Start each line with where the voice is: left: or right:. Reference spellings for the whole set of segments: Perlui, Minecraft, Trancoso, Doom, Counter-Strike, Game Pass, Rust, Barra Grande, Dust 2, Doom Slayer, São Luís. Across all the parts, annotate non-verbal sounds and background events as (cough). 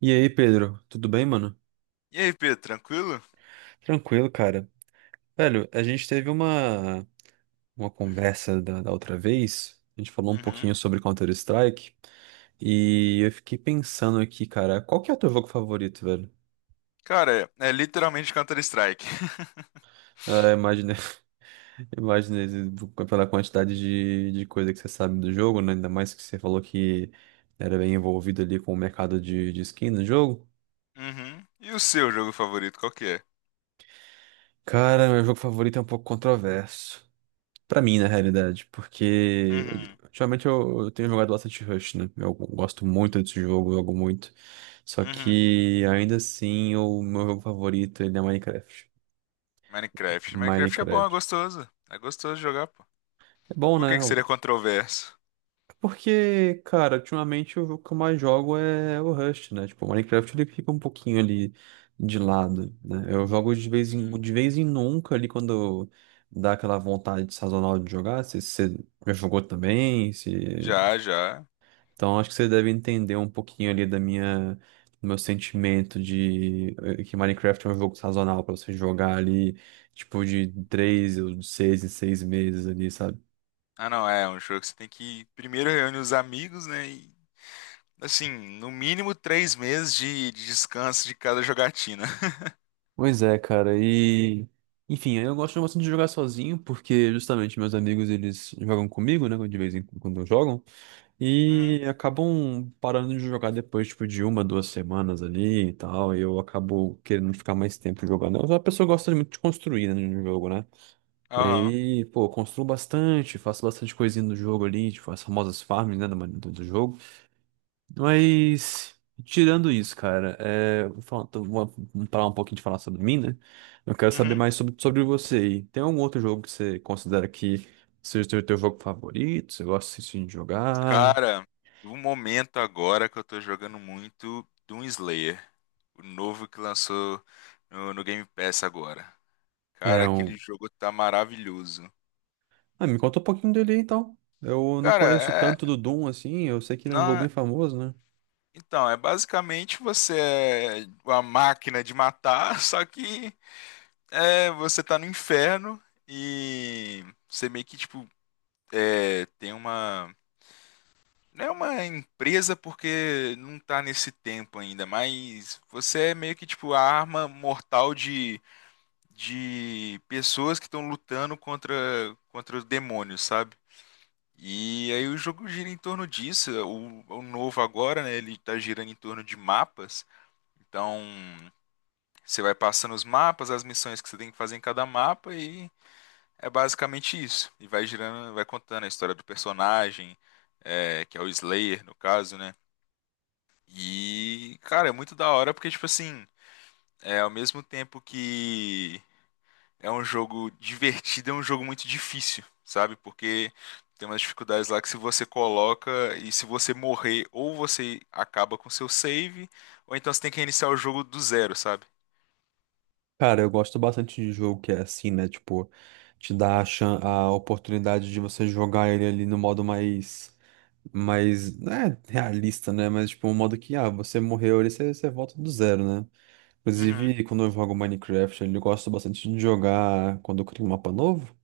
right: E aí, Pedro, tudo bem, mano?
left: E aí, Pedro, tranquilo?
right: Tranquilo, cara. Velho, a gente teve uma conversa da outra vez. A gente falou um
left: Uhum.
right: pouquinho sobre Counter-Strike, e eu fiquei pensando aqui, cara, qual que é o teu jogo favorito, velho?
left: Cara, é literalmente Counter-Strike. (laughs)
right: Ah, imaginei. (laughs) Imaginei pela quantidade de coisa que você sabe do jogo, né? Ainda mais que você falou que era bem envolvido ali com o mercado de skin no jogo.
left: Uhum. E o seu jogo favorito, qual que é?
right: Cara, meu jogo favorito é um pouco controverso pra mim, na realidade, porque
left: Uhum.
right: ultimamente eu tenho jogado bastante Rush, né? Eu gosto muito desse jogo, eu jogo muito. Só
left: Uhum.
right: que ainda assim, o meu jogo favorito ele é Minecraft.
left: Minecraft. Minecraft é bom, é
right: Minecraft.
left: gostoso. É gostoso jogar, pô.
right: É bom,
left: Por que
right: né?
left: que
right: O-
left: seria controverso?
right: Porque, cara, ultimamente o jogo que eu mais jogo é o Rust, né? Tipo, o Minecraft ele fica um pouquinho ali de lado, né? Eu jogo de vez em,
left: Uhum.
right: de vez em nunca ali quando dá aquela vontade sazonal de jogar. Se você já jogou também, se.
left: Já, já.
right: Então, acho que você deve entender um pouquinho ali da minha, do meu sentimento de que Minecraft é um jogo sazonal pra você jogar ali, tipo, de 3 ou de 6 em 6 meses ali, sabe?
left: Ah, não, é um jogo que você tem que primeiro reúne os amigos, né? E, assim, no mínimo 3 meses de descanso de cada jogatina. (laughs)
right: Pois é, cara, e... Enfim, eu gosto bastante de jogar sozinho, porque justamente meus amigos, eles jogam comigo, né, de vez em quando jogam,
left: Uhum.
right: e acabam parando de jogar depois, tipo, de uma, 2 semanas ali e tal, e eu acabo querendo ficar mais tempo jogando. Eu sou uma pessoa que gosta muito de construir, né, no jogo, né? E
left: Aham.
right: aí, pô, eu construo bastante, faço bastante coisinha no jogo ali, tipo, as famosas farms, né, do jogo. Mas, tirando isso, cara, é, vou falar, tô- vou vamos parar um pouquinho de falar sobre mim, né? Eu quero saber
left: Uhum.
right: mais sobre você aí. Tem algum outro jogo que você considera que seja o teu jogo favorito? Você gosta assim, de jogar?
left: Cara, um momento agora que eu tô jogando muito Doom Slayer, o novo que lançou no Game Pass agora. Cara,
right: É
left: aquele
right: um...
left: jogo tá maravilhoso.
right: Ah, me conta um pouquinho dele aí, então. Eu não
left: Cara,
right: conheço tanto do Doom, assim, eu sei que ele é um jogo
left: na-
right: bem famoso, né?
left: então, é basicamente você é uma máquina de matar, (laughs) só que você tá no inferno e você meio que, tipo, tem uma não é uma empresa porque não tá nesse tempo ainda, mas você é meio que tipo a arma mortal de pessoas que estão lutando contra, contra os demônios, sabe? E aí o jogo gira em torno disso. O novo agora, né? Ele tá girando em torno de mapas. Então você vai passando os mapas, as missões que você tem que fazer em cada mapa e é basicamente isso. E vai girando, vai contando a história do personagem, é, que é o Slayer, no caso, né? E, cara, é muito da hora porque, tipo assim, é ao mesmo tempo que é um jogo divertido, é um jogo muito difícil, sabe? Porque tem umas dificuldades lá que se você coloca e se você morrer, ou você acaba com seu save, ou então você tem que reiniciar o jogo do zero, sabe?
right: Cara, eu gosto bastante de jogo que é assim, né? Tipo, te dá a oportunidade de você jogar ele ali no modo mais, mais, né, realista, né? Mas, tipo, um modo que, ah, você morreu ali, você volta do zero, né?
left: Uhum,
right: Inclusive, quando eu jogo Minecraft, ali, eu gosto bastante de jogar quando eu crio um mapa novo.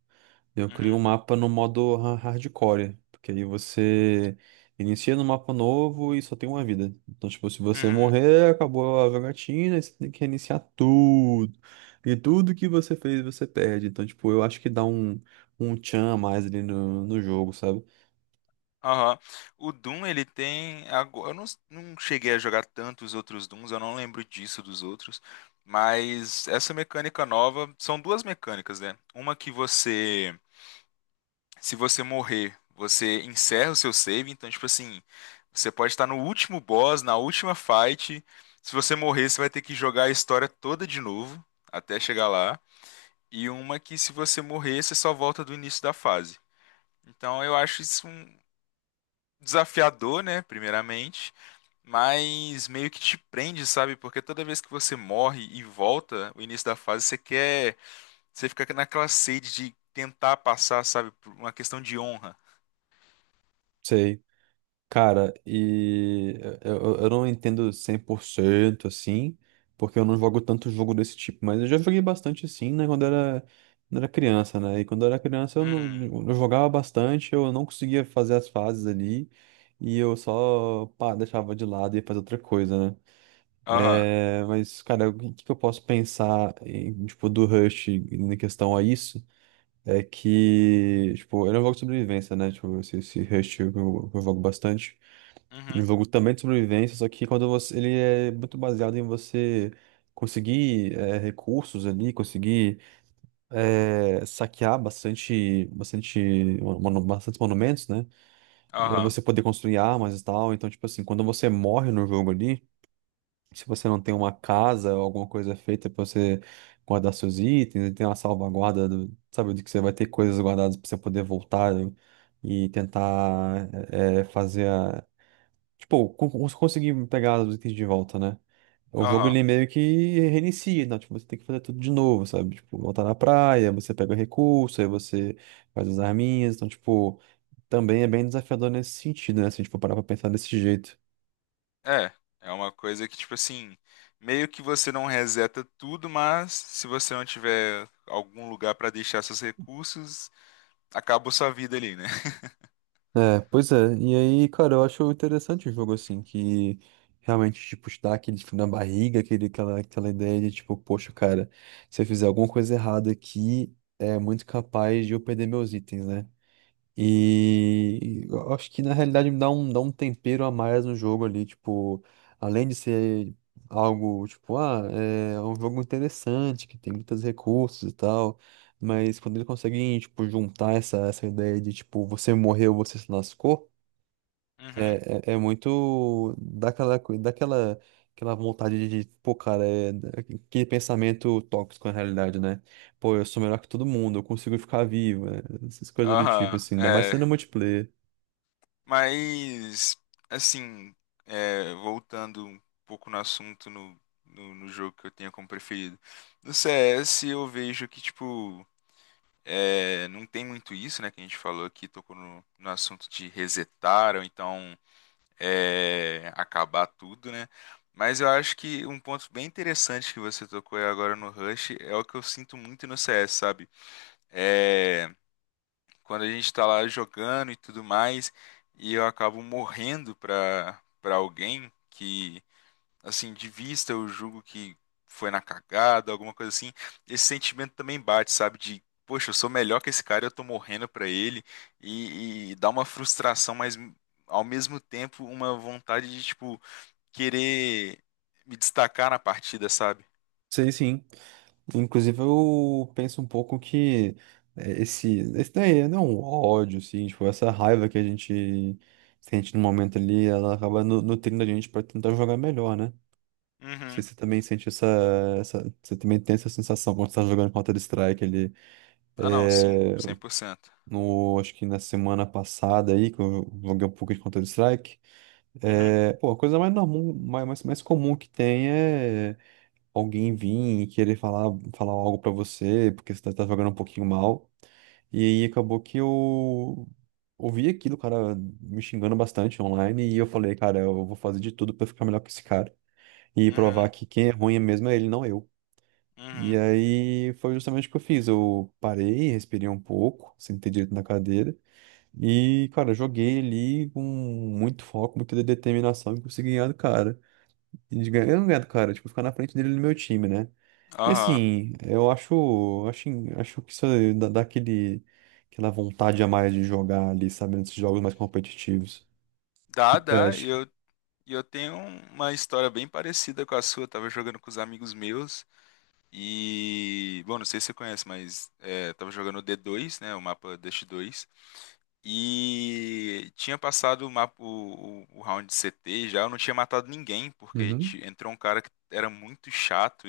right: Eu crio um
left: uhum,
right: mapa no modo hardcore, porque aí você inicia no mapa novo e só tem uma vida. Então, tipo, se você
left: uhum.
right: morrer, acabou a jogatina, e você tem que reiniciar tudo. E tudo que você fez, você perde. Então, tipo, eu acho que dá um tchan a mais ali no jogo, sabe?
left: Aham. O Doom, ele tem. Eu não, não cheguei a jogar tanto os outros Dooms, eu não lembro disso dos outros. Mas essa mecânica nova. São duas mecânicas, né? Uma que você. Se você morrer, você encerra o seu save. Então, tipo assim. Você pode estar no último boss, na última fight. Se você morrer, você vai ter que jogar a história toda de novo. Até chegar lá. E uma que, se você morrer, você só volta do início da fase. Então, eu acho isso desafiador, né? Primeiramente, mas meio que te prende, sabe? Porque toda vez que você morre e volta, o início da fase, você quer. Você fica naquela sede de tentar passar, sabe? Por uma questão de honra.
right: Sei. Cara, e eu não entendo 100% assim, porque eu não jogo tanto jogo desse tipo, mas eu já joguei bastante assim, né, quando era criança, né? E quando eu era criança eu, não,
left: Hum,
right: eu jogava bastante, eu não conseguia fazer as fases ali, e eu só, pá, deixava de lado e ia fazer outra coisa, né?
left: aham,
right: É, mas, cara, o que, que eu posso pensar em, tipo, do Rush em questão a isso? É que, tipo, ele é um jogo de sobrevivência, né? Tipo, esse Rush eu jogo bastante. Um
left: uhum,
right: jogo também de sobrevivência, só que quando você, ele é muito baseado em você conseguir recursos ali, conseguir saquear bastante, bastante, bastantes monumentos, né?
left: aham,
right: Você poder construir armas e tal. Então, tipo assim, quando você morre no jogo ali, se você não tem uma casa ou alguma coisa feita pra você guardar seus itens, e tem uma salvaguarda do, sabe, de que você vai ter coisas guardadas pra você poder voltar e tentar fazer, tipo, conseguir pegar os itens de volta, né? O jogo
left: aham.
right: ele meio que reinicia, né? Tipo, você tem que fazer tudo de novo, sabe? Tipo, voltar na praia, você pega o recurso, aí você faz as arminhas. Então, tipo, também é bem desafiador nesse sentido, né? Se a gente for parar pra pensar desse jeito.
left: É, é uma coisa que, tipo assim, meio que você não reseta tudo, mas se você não tiver algum lugar pra deixar seus recursos, acabou sua vida ali, né?
right: É, pois é. E aí, cara, eu acho interessante o jogo, assim, que realmente, tipo, te dá aquele frio na barriga, aquela ideia de, tipo, poxa, cara, se eu fizer alguma coisa errada aqui, é muito capaz de eu perder meus itens, né? E eu acho que na realidade me dá um tempero a mais no jogo ali, tipo, além de ser algo, tipo, ah, é um jogo interessante, que tem muitos recursos e tal, mas quando ele consegue, tipo, juntar essa ideia de, tipo, você morreu, você se lascou.
left: Uhum,
right: É muito daquela, coi- daquela aquela vontade de, pô, cara, aquele pensamento tóxico na realidade, né? Pô, eu sou melhor que todo mundo, eu consigo ficar vivo, né? Essas coisas do tipo,
left: aham,
right: assim, ainda mais
left: é.
right: sendo multiplayer.
left: Mas, assim, voltando um pouco no assunto no jogo que eu tenho como preferido. No CS eu vejo que, tipo, não tem muito isso, né? Que a gente falou aqui, tocou no assunto de resetar ou então acabar tudo, né? Mas eu acho que um ponto bem interessante que você tocou agora no Rush é o que eu sinto muito no CS, sabe? É quando a gente está lá jogando e tudo mais, e eu acabo morrendo pra alguém que, assim, de vista eu julgo que foi na cagada, alguma coisa assim, esse sentimento também bate, sabe? De, poxa, eu sou melhor que esse cara, eu tô morrendo pra ele, e dá uma frustração, mas ao mesmo tempo uma vontade de, tipo, querer me destacar na partida, sabe?
right: Sei sim. Inclusive, eu penso um pouco que esse daí não é um ódio, assim, tipo, essa raiva que a gente sente no momento ali, ela acaba nutrindo a gente pra tentar jogar melhor, né? Sei
left: Uhum.
right: se você também sente essa. Você também tem essa sensação quando você tá jogando Counter-Strike ali.
left: Ah, não, sim,
right: É,
left: 100%.
right: no, acho que na semana passada aí, que eu joguei um pouco de Counter-Strike.
left: Uhum,
right: É, pô, a coisa mais normal, mais comum que tem é alguém vir e querer falar algo pra você, porque você tá jogando um pouquinho mal. E aí acabou que eu ouvi aquilo, o cara me xingando bastante online, e eu falei, cara, eu vou fazer de tudo pra ficar melhor que esse cara. E
left: uhum,
right: provar que quem é ruim mesmo é ele, não eu. E
left: uhum.
right: aí foi justamente o que eu fiz. Eu parei, respirei um pouco, sentei direito na cadeira e, cara, joguei ali com muito foco, muita determinação e consegui ganhar do cara. E de ganhar, eu não ganhar do cara, tipo, ficar na frente dele no meu time, né? E
left: Aham.
right: assim, eu acho que isso dá aquela vontade a mais de jogar ali, sabe, nesses jogos mais competitivos. O que
left: Dá,
right: que você
left: dá.
right: acha?
left: Eu E eu tenho uma história bem parecida com a sua. Eu tava jogando com os amigos meus e, bom, não sei se você conhece, mas tava jogando o D2, né, o mapa Dust 2, e tinha passado o mapa o round de CT já, eu não tinha matado ninguém,
right: Uhum.
left: entrou um cara que era muito chato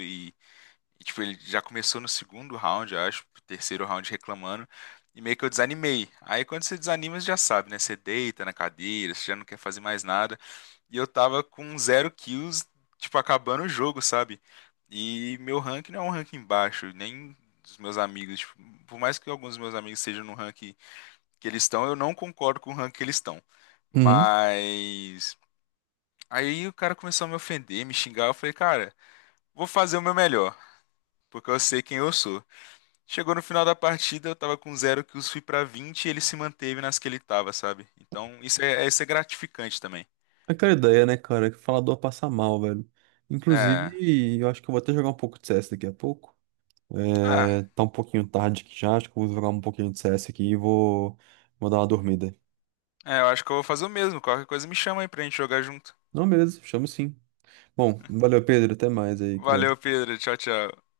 left: e, tipo, ele já começou no segundo round, eu acho, terceiro round reclamando. E meio que eu desanimei. Aí quando você desanima, você já sabe, né? Você deita na cadeira, você já não quer fazer mais nada. E eu tava com 0 kills, tipo, acabando o jogo, sabe? E meu rank não é um ranking baixo, nem dos meus amigos. Tipo, por mais que alguns dos meus amigos estejam no rank que eles estão, eu não concordo com o rank que eles estão.
right: Uhum.
left: Mas. Aí o cara começou a me ofender, me xingar. Eu falei, cara, vou fazer o meu melhor, porque eu sei quem eu sou. Chegou no final da partida, eu tava com zero kills, fui pra 20 e ele se manteve nas que ele tava, sabe? Então isso é gratificante também.
right: Aquela ideia, né, cara, que falador passa mal, velho.
left: É.
right: Inclusive, eu acho que eu vou até jogar um pouco de CS daqui a pouco. É,
left: Ah,
right: tá um pouquinho tarde aqui já. Acho que eu vou jogar um pouquinho de CS aqui e vou dar uma dormida.
left: eu acho que eu vou fazer o mesmo. Qualquer coisa me chama aí pra gente jogar junto.
right: Não, beleza, chamo sim. Bom, valeu, Pedro, até mais aí, cara.
left: Valeu, Pedro. Tchau, tchau.